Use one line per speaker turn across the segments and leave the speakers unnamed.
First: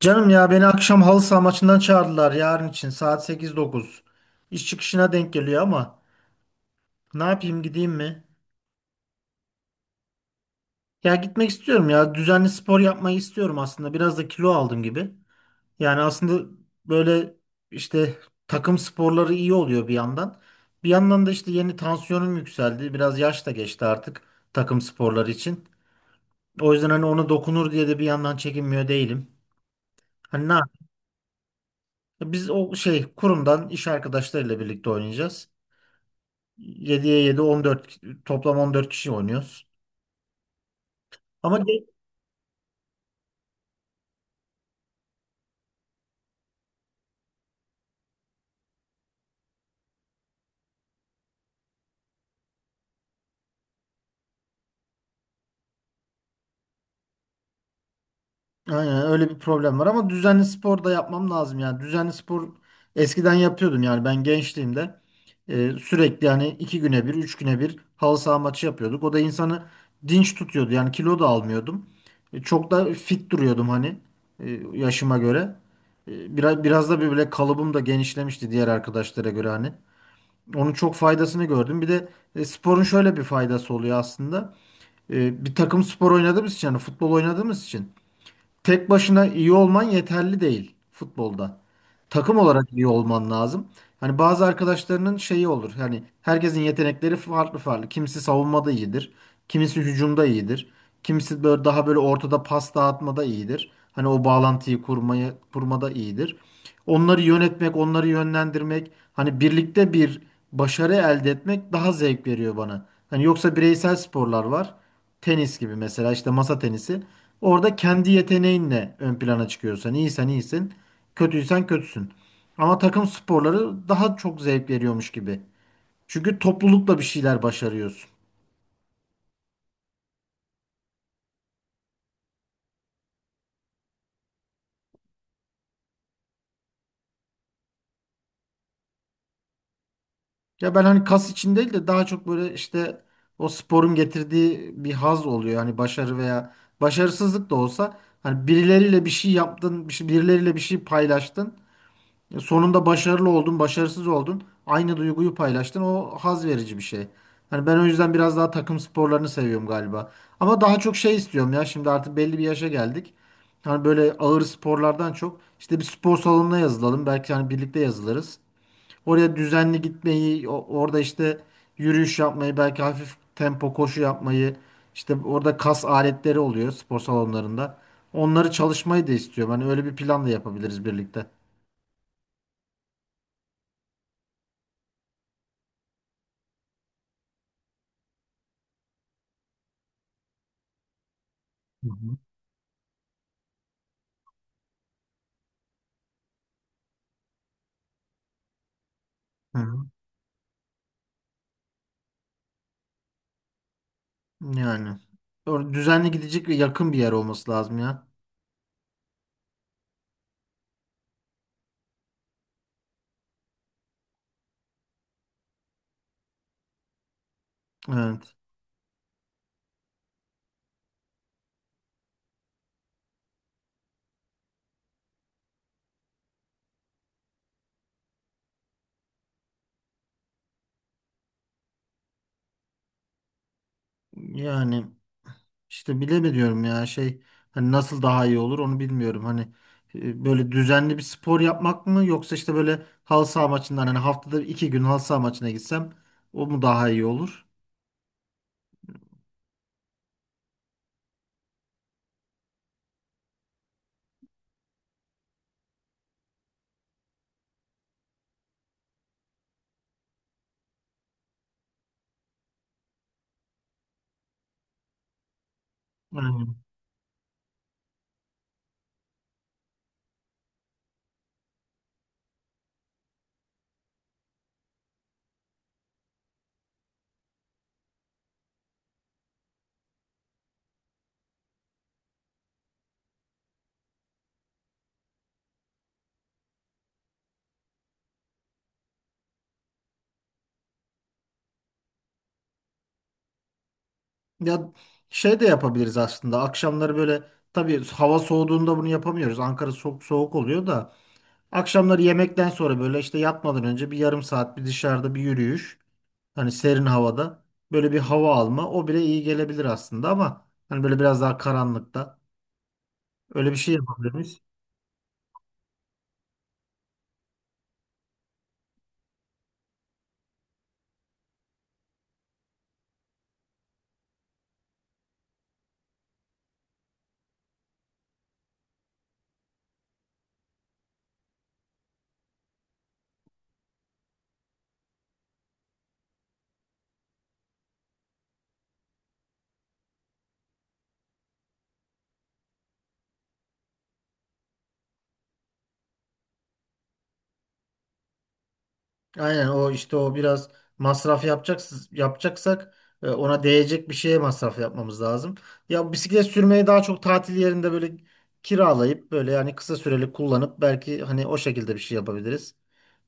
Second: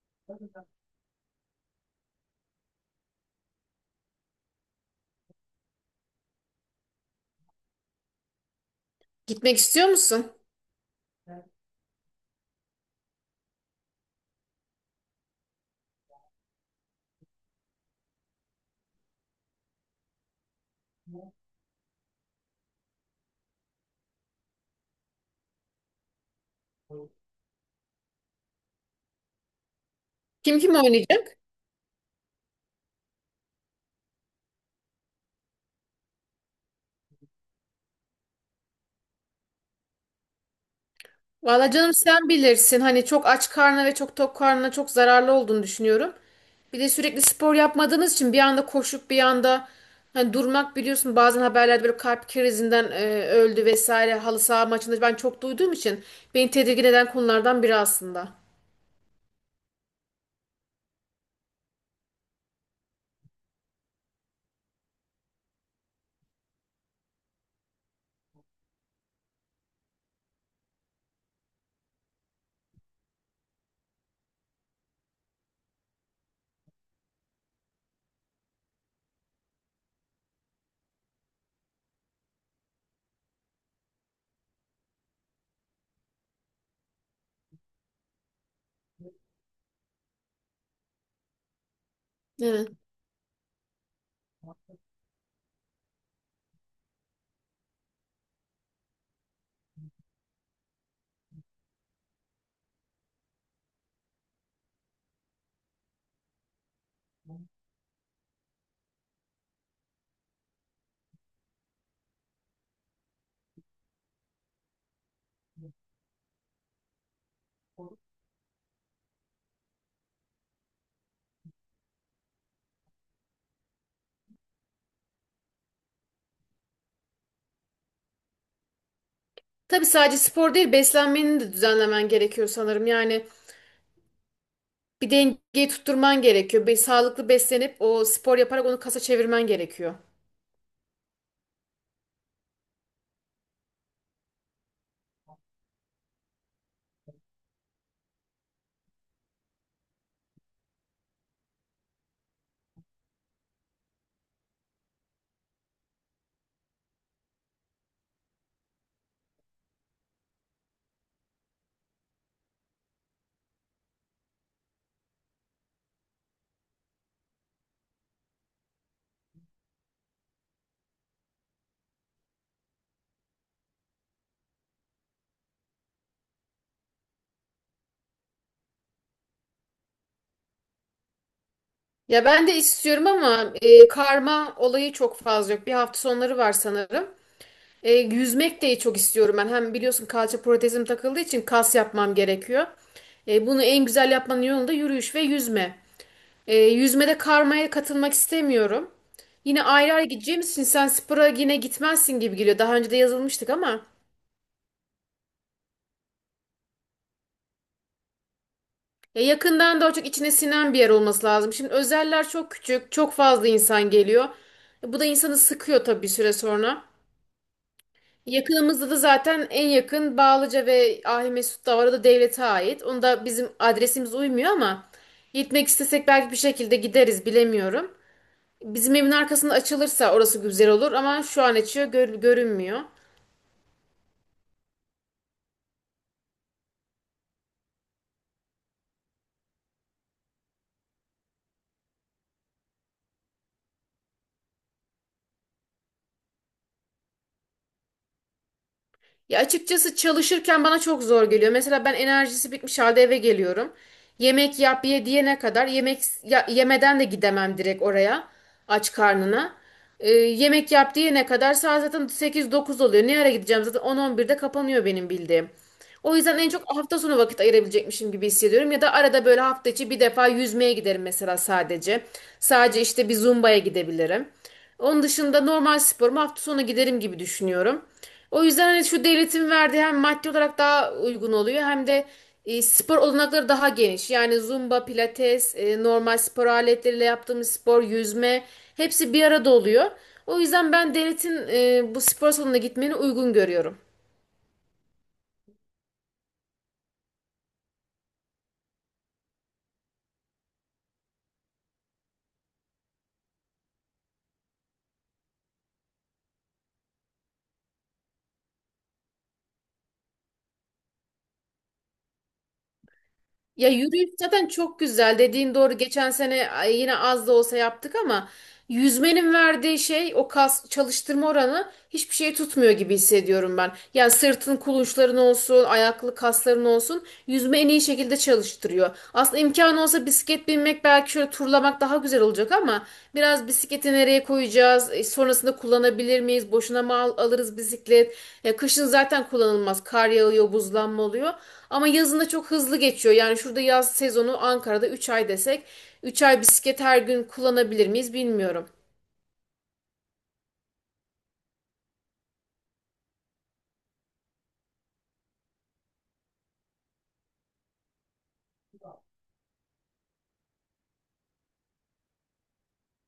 Canım, ya beni akşam halı saha maçından çağırdılar, yarın için saat sekiz dokuz. İş çıkışına denk geliyor ama ne yapayım, gideyim mi?
Gitmek istiyor musun?
Ya gitmek istiyorum, ya düzenli spor yapmayı istiyorum aslında, biraz da kilo aldım gibi. Yani aslında böyle işte takım sporları iyi oluyor bir yandan. Bir yandan da işte yeni tansiyonum yükseldi, biraz yaş da geçti artık takım sporları için. O yüzden hani ona dokunur diye de bir yandan çekinmiyor değilim. Hani ne
Kim
yap-
kim oynayacak?
Biz o şey kurumdan iş arkadaşlarıyla birlikte oynayacağız. 7'ye 7, 14, toplam 14 kişi oynuyoruz. Ama
Valla
ge-
canım, sen bilirsin. Hani çok aç karnına ve çok tok karnına çok zararlı olduğunu düşünüyorum. Bir de sürekli spor yapmadığınız için bir anda koşup bir anda hani durmak, biliyorsun, bazen haberlerde böyle kalp krizinden öldü vesaire halı saha maçında ben çok duyduğum için beni tedirgin eden konulardan biri aslında.
aynen öyle bir problem var ama düzenli spor da yapmam lazım yani. Düzenli spor eskiden yapıyordum, yani ben gençliğimde sürekli, yani iki güne bir, üç güne bir halı saha maçı yapıyorduk. O da insanı dinç tutuyordu. Yani kilo da almıyordum. Çok da fit duruyordum hani, yaşıma göre. Biraz da böyle kalıbım da genişlemişti diğer arkadaşlara göre hani. Onun çok faydasını gördüm. Bir de sporun şöyle bir faydası oluyor aslında. Bir takım spor oynadığımız için, yani futbol oynadığımız için tek başına iyi olman yeterli değil futbolda. Takım
Evet.
olarak iyi olman lazım. Hani bazı arkadaşlarının şeyi olur. Hani herkesin yetenekleri farklı farklı. Kimisi savunmada iyidir. Kimisi hücumda iyidir. Kimisi böyle daha böyle ortada pas dağıtmada iyidir. Hani o bağlantıyı kurmaya, kurmada iyidir. Onları yönetmek, onları yönlendirmek, hani birlikte bir başarı elde etmek daha zevk veriyor bana. Hani yoksa bireysel sporlar var. Tenis gibi mesela, işte masa tenisi. Orada kendi yeteneğinle ön plana çıkıyorsan, iyisen iyisin, kötüysen kötüsün. Ama takım sporları daha çok zevk veriyormuş gibi. Çünkü toplulukla bir şeyler başarıyorsun.
Tabii sadece spor değil, beslenmeni de düzenlemen gerekiyor sanırım. Yani bir dengeyi tutturman gerekiyor. Bir sağlıklı beslenip o spor yaparak onu kasa çevirmen gerekiyor.
Ya ben hani kas için değil de daha çok böyle işte o sporun getirdiği bir haz oluyor. Hani başarı veya başarısızlık da olsa hani birileriyle bir şey yaptın, birileriyle bir şey paylaştın. Sonunda başarılı oldun, başarısız oldun. Aynı duyguyu paylaştın. O haz verici bir şey. Hani ben o yüzden biraz daha takım sporlarını seviyorum galiba. Ama daha çok şey istiyorum ya. Şimdi artık belli bir yaşa geldik. Hani böyle ağır sporlardan çok işte bir spor salonuna yazılalım. Belki hani birlikte yazılırız. Oraya düzenli gitmeyi, orada işte yürüyüş yapmayı, belki hafif tempo koşu yapmayı, işte orada kas aletleri oluyor spor salonlarında. Onları çalışmayı da istiyorum. Hani öyle bir plan da yapabiliriz birlikte.
Ya ben de istiyorum ama karma olayı çok fazla yok. Bir, hafta sonları var sanırım. Yüzmek de çok istiyorum ben. Hem biliyorsun, kalça protezim takıldığı için kas
Hı
yapmam
hı.
gerekiyor. Bunu en güzel yapmanın yolu da yürüyüş ve yüzme. Yüzmede karmaya katılmak istemiyorum.
Hı
Yine
hı.
ayrı ayrı gideceğimiz için sen spora yine gitmezsin gibi geliyor. Daha önce de yazılmıştık ama
Yani düzenli gidecek ve yakın bir yer olması lazım ya.
ya yakından da çok içine sinen bir yer olması lazım. Şimdi özeller çok küçük, çok fazla insan geliyor. Bu da insanı sıkıyor tabii bir süre sonra.
Evet.
Yakınımızda da zaten en yakın Bağlıca ve Ahimesut da var. O da devlete ait. Onda bizim adresimiz uymuyor ama gitmek istesek belki bir şekilde gideriz, bilemiyorum. Bizim evin arkasında açılırsa orası güzel olur ama şu an açıyor görünmüyor.
Yani işte bilemiyorum ya şey, hani nasıl daha iyi olur onu bilmiyorum. Hani böyle düzenli bir spor yapmak mı, yoksa işte böyle halı saha maçından, hani haftada iki gün halı saha maçına gitsem o mu daha iyi olur?
Ya açıkçası çalışırken bana çok zor geliyor. Mesela ben enerjisi bitmiş halde eve geliyorum. Yemek yap, ye diyene kadar yemek yemeden de gidemem direkt oraya, aç karnına. Yemek yap diyene kadar saat zaten 8-9 oluyor. Ne ara gideceğim, zaten 10-11'de kapanıyor benim bildiğim. O yüzden
Yani
en çok hafta sonu vakit ayırabilecekmişim gibi hissediyorum. Ya da arada böyle hafta içi bir defa yüzmeye giderim mesela, sadece. Sadece işte bir zumbaya gidebilirim. Onun dışında normal sporuma hafta sonu giderim gibi düşünüyorum. O yüzden hani şu devletin verdiği hem maddi olarak daha uygun oluyor, hem de spor olanakları daha geniş. Yani zumba, pilates, normal spor aletleriyle yaptığımız spor, yüzme, hepsi bir arada oluyor. O yüzden ben devletin bu spor salonuna gitmeni uygun görüyorum.
ya şey de yapabiliriz aslında. Akşamları böyle, tabii hava soğuduğunda bunu yapamıyoruz. Ankara soğuk soğuk oluyor da, akşamları yemekten sonra böyle işte yatmadan önce bir yarım saat bir dışarıda bir yürüyüş. Hani serin havada böyle bir hava alma, o bile iyi gelebilir aslında, ama hani böyle biraz daha karanlıkta öyle bir
Ya
şey
yürüyüş
yapabiliriz.
zaten çok güzel. Dediğin doğru. Geçen sene ay, yine az da olsa yaptık ama yüzmenin verdiği şey, o kas çalıştırma oranı, hiçbir şey tutmuyor gibi hissediyorum ben. Yani sırtın kulunçların olsun, ayaklı kasların olsun, yüzme en iyi şekilde çalıştırıyor. Aslında imkanı olsa bisiklet binmek, belki şöyle turlamak daha güzel olacak ama biraz bisikleti nereye koyacağız? Sonrasında kullanabilir miyiz? Boşuna mı alırız bisiklet? Kışın zaten kullanılmaz. Kar yağıyor, buzlanma oluyor. Ama yazında çok hızlı geçiyor. Yani şurada yaz sezonu Ankara'da 3 ay desek, 3 ay bisiklet her gün kullanabilir miyiz bilmiyorum.
Aynen, o işte o biraz masraf yapacaksak, ona değecek bir şeye masraf yapmamız lazım. Ya bisiklet sürmeyi daha çok tatil yerinde böyle kiralayıp, böyle yani kısa süreli kullanıp, belki hani o şekilde bir şey yapabiliriz.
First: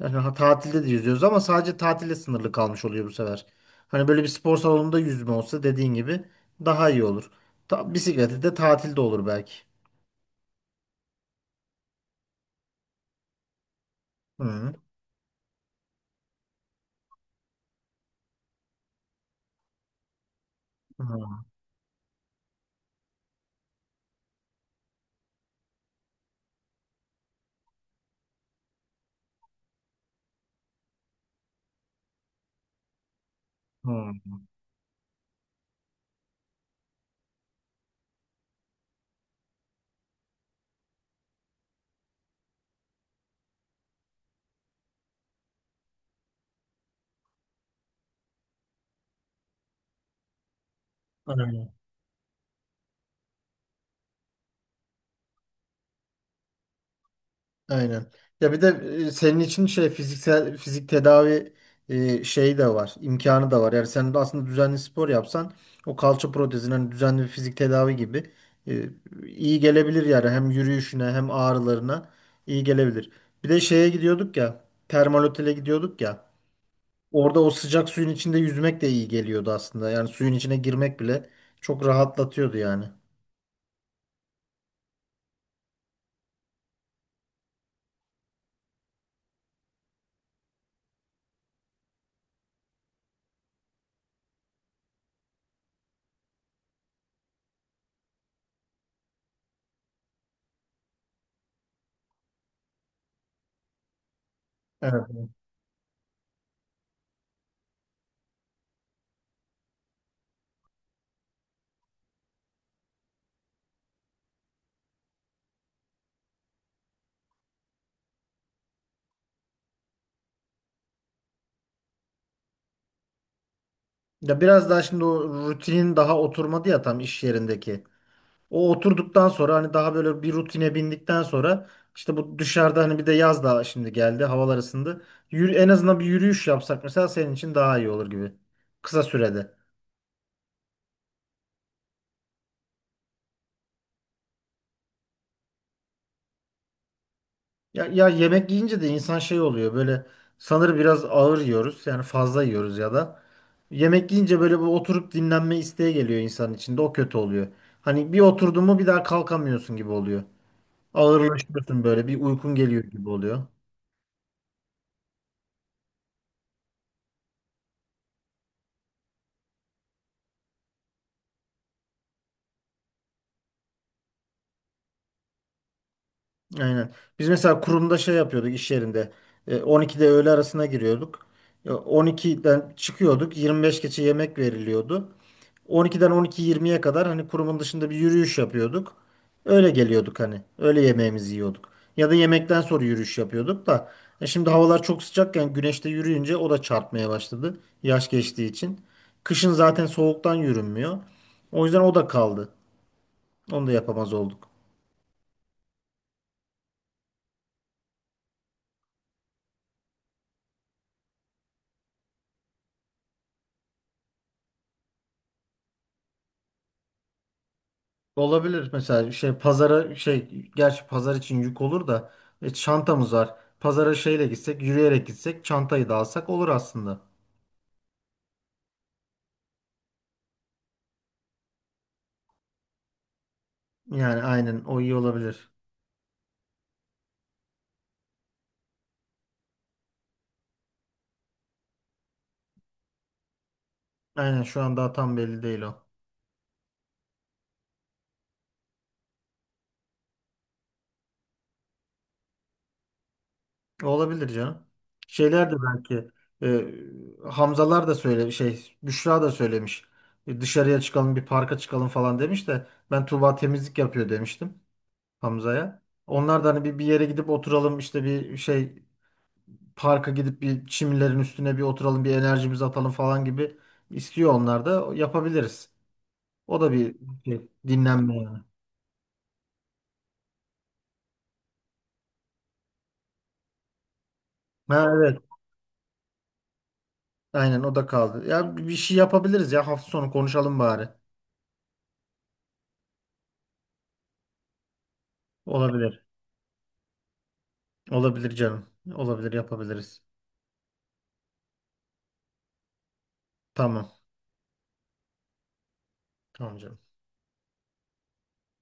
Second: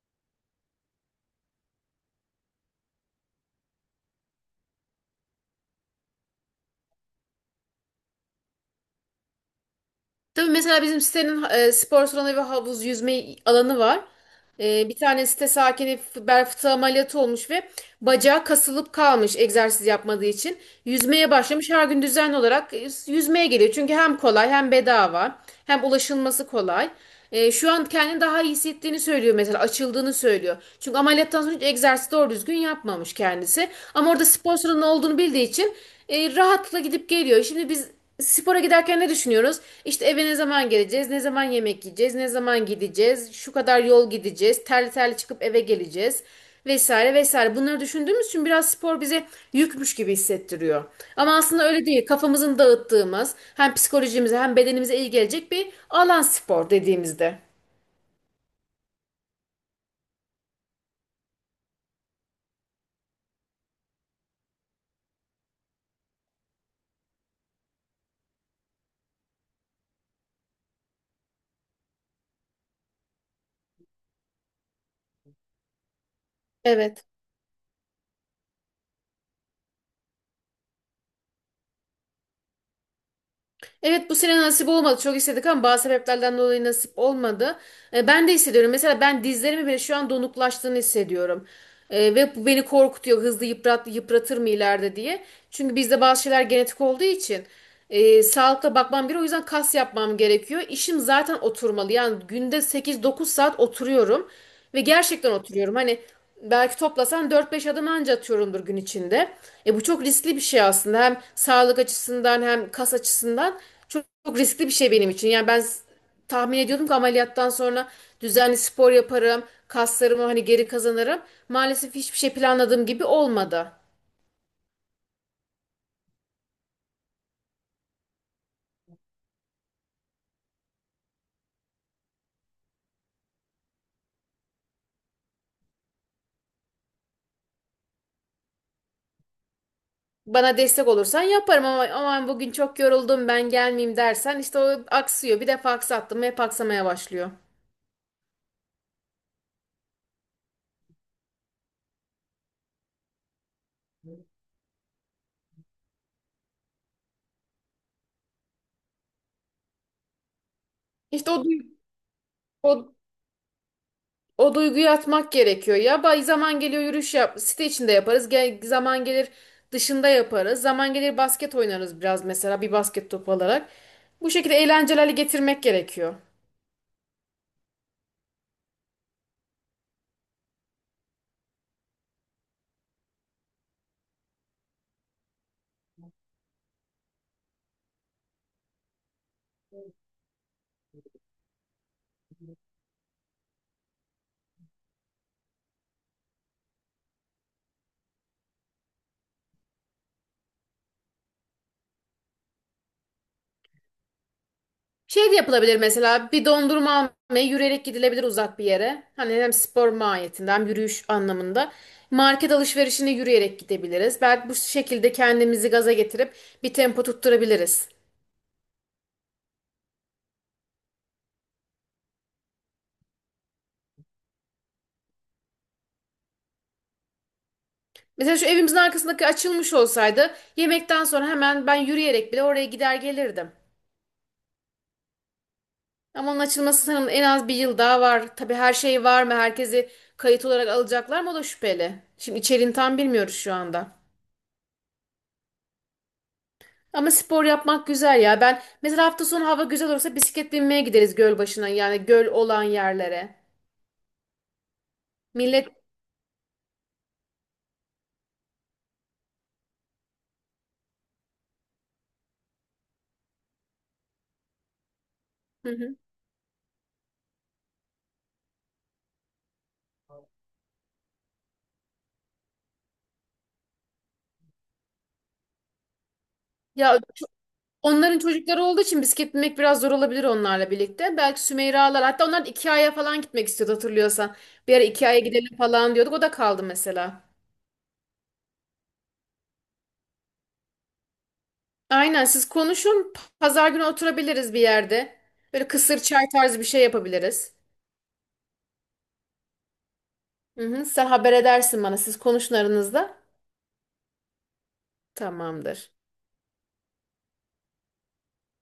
Yani tatilde de yüzüyoruz ama sadece tatile sınırlı kalmış oluyor bu sefer. Hani böyle bir spor salonunda yüzme olsa, dediğin gibi, daha iyi olur. Ta bisikleti de tatilde olur belki.
Tabii mesela bizim sitenin spor salonu ve havuz yüzme alanı var.
Hı.
Bir tane site sakini bel fıtığı ameliyatı olmuş ve bacağı kasılıp kalmış egzersiz yapmadığı için.
Hı.
Yüzmeye başlamış, her gün düzenli olarak yüzmeye geliyor. Çünkü hem kolay, hem bedava, hem ulaşılması kolay. Şu an kendini daha iyi hissettiğini söylüyor, mesela açıldığını söylüyor. Çünkü ameliyattan sonra hiç egzersiz doğru düzgün yapmamış kendisi. Ama orada spor salonu olduğunu bildiği için rahatlıkla gidip geliyor. Şimdi biz spora giderken ne düşünüyoruz? İşte eve ne zaman geleceğiz, ne zaman yemek yiyeceğiz, ne zaman gideceğiz, şu kadar yol gideceğiz, terli terli çıkıp eve geleceğiz, vesaire vesaire. Bunları düşündüğümüz için biraz spor bize yükmüş gibi hissettiriyor. Ama aslında
Hı.
öyle değil. Kafamızın dağıttığımız, hem psikolojimize hem bedenimize iyi gelecek bir alan spor, dediğimizde.
Aynen. Ya bir de senin için şey, fiziksel fizik tedavi şeyi de var, imkanı da var. Yani sen de aslında düzenli spor yapsan, o kalça protezine hani düzenli bir fizik tedavi gibi e, iyi gelebilir yani, hem yürüyüşüne hem ağrılarına iyi gelebilir. Bir de şeye gidiyorduk ya, termal otele gidiyorduk ya.
Evet.
Orada o sıcak suyun içinde yüzmek de iyi geliyordu aslında. Yani suyun içine girmek bile çok rahatlatıyordu yani.
Evet, bu sene nasip olmadı. Çok istedik ama bazı sebeplerden dolayı nasip olmadı. Ben de hissediyorum. Mesela ben dizlerimin bile şu an donuklaştığını hissediyorum. Ve bu beni korkutuyor. Hızlı yıpratır mı ileride diye. Çünkü bizde bazı şeyler genetik olduğu için sağlıkla bakmam gerekiyor. O yüzden kas yapmam gerekiyor. İşim zaten oturmalı. Yani günde 8-9 saat oturuyorum. Ve
Evet.
gerçekten oturuyorum. Hani, belki toplasan 4-5 adım anca atıyorumdur gün içinde. E, bu çok riskli bir şey aslında. Hem sağlık açısından hem kas açısından çok, çok riskli bir şey benim için. Yani ben tahmin ediyordum ki ameliyattan sonra düzenli spor yaparım, kaslarımı hani geri kazanırım. Maalesef hiçbir şey planladığım gibi olmadı.
Ya biraz daha şimdi o rutinin daha oturmadı ya tam, iş yerindeki. O oturduktan sonra, hani daha böyle bir rutine bindikten sonra, işte bu dışarıda, hani bir de yaz daha şimdi geldi, havalar ısındı. Yürü, en azından bir yürüyüş yapsak mesela, senin için daha iyi olur gibi. Kısa sürede.
Bana destek olursan yaparım ama aman bugün çok yoruldum ben gelmeyeyim dersen, işte o aksıyor. Bir defa aksattım, hep aksamaya başlıyor.
Ya, ya yemek yiyince de insan şey oluyor böyle, sanır biraz ağır yiyoruz yani, fazla yiyoruz ya da. Yemek yiyince böyle bu oturup dinlenme isteği geliyor insanın içinde, o kötü oluyor. Hani bir oturdun mu bir daha kalkamıyorsun gibi oluyor.
İşte o, du-
Ağırlaşıyorsun böyle, bir uykun geliyor
o
gibi oluyor.
O duyguyu atmak gerekiyor ya. Bay zaman geliyor, yürüyüş yap. Site içinde yaparız. Gel, zaman gelir dışında yaparız. Zaman gelir basket oynarız biraz mesela, bir basket topu alarak. Bu şekilde eğlencelerle getirmek gerekiyor.
Aynen. Biz mesela kurumda şey yapıyorduk iş yerinde. 12'de öğle arasına giriyorduk. 12'den çıkıyorduk. 25 geçe yemek veriliyordu. 12'den 12.20'ye kadar hani kurumun dışında bir yürüyüş yapıyorduk. Öyle geliyorduk hani. Öyle yemeğimizi yiyorduk. Ya da yemekten sonra yürüyüş yapıyorduk da. Şimdi havalar çok sıcakken güneşte yürüyünce o da çarpmaya başladı. Yaş geçtiği için. Kışın zaten soğuktan yürünmüyor. O yüzden o da kaldı. Onu da yapamaz olduk.
Şey de yapılabilir, mesela bir dondurma almaya yürüyerek gidilebilir uzak bir yere. Hani hem spor mahiyetinde hem yürüyüş anlamında. Market alışverişine yürüyerek gidebiliriz. Belki bu şekilde kendimizi gaza getirip bir tempo tutturabiliriz.
Olabilir mesela şey pazara şey, gerçi pazar için yük olur da, çantamız var. Pazara şeyle gitsek, yürüyerek gitsek, çantayı da alsak olur aslında.
Mesela şu evimizin arkasındaki açılmış olsaydı, yemekten sonra hemen ben yürüyerek bile oraya gider gelirdim.
Yani aynen o iyi olabilir.
Ama onun açılması sanırım en az bir yıl daha var. Tabii her şey var mı? Herkesi kayıt olarak alacaklar mı? O da şüpheli. Şimdi içeriğini tam bilmiyoruz şu anda.
Aynen şu an daha tam belli değil o.
Ama spor yapmak güzel ya. Ben mesela hafta sonu hava güzel olursa bisiklet binmeye gideriz göl başına. Yani göl olan yerlere.
Olabilir canım. Şeyler de
Millet.
belki Hamzalar da söyle şey Büşra da söylemiş. Dışarıya çıkalım, bir parka çıkalım falan demiş de ben Tuğba temizlik yapıyor demiştim
Hı
Hamza'ya.
hı.
Onlar da hani bir yere gidip oturalım, işte bir şey, parka gidip bir çimlerin üstüne bir oturalım, bir enerjimizi atalım falan gibi istiyor, onlar da yapabiliriz. O da bir
Ya,
şey, dinlenme
onların
yani.
çocukları olduğu için bisiklet binmek biraz zor olabilir onlarla birlikte. Belki Sümeyra'lar, hatta onlar da Ikea'ya falan gitmek istiyordu, hatırlıyorsan. Bir ara
Ha,
Ikea'ya
evet.
gidelim falan diyorduk, o da kaldı mesela.
Aynen o da kaldı. Ya bir şey yapabiliriz ya, hafta sonu konuşalım bari.
Aynen, siz konuşun, pazar günü oturabiliriz bir yerde. Böyle kısır
Olabilir.
çay tarzı bir şey yapabiliriz.
Olabilir canım. Olabilir, yapabiliriz.
Hı hı, sen haber edersin bana, siz konuşun aranızda.
Tamam.
Tamamdır.
Tamam canım.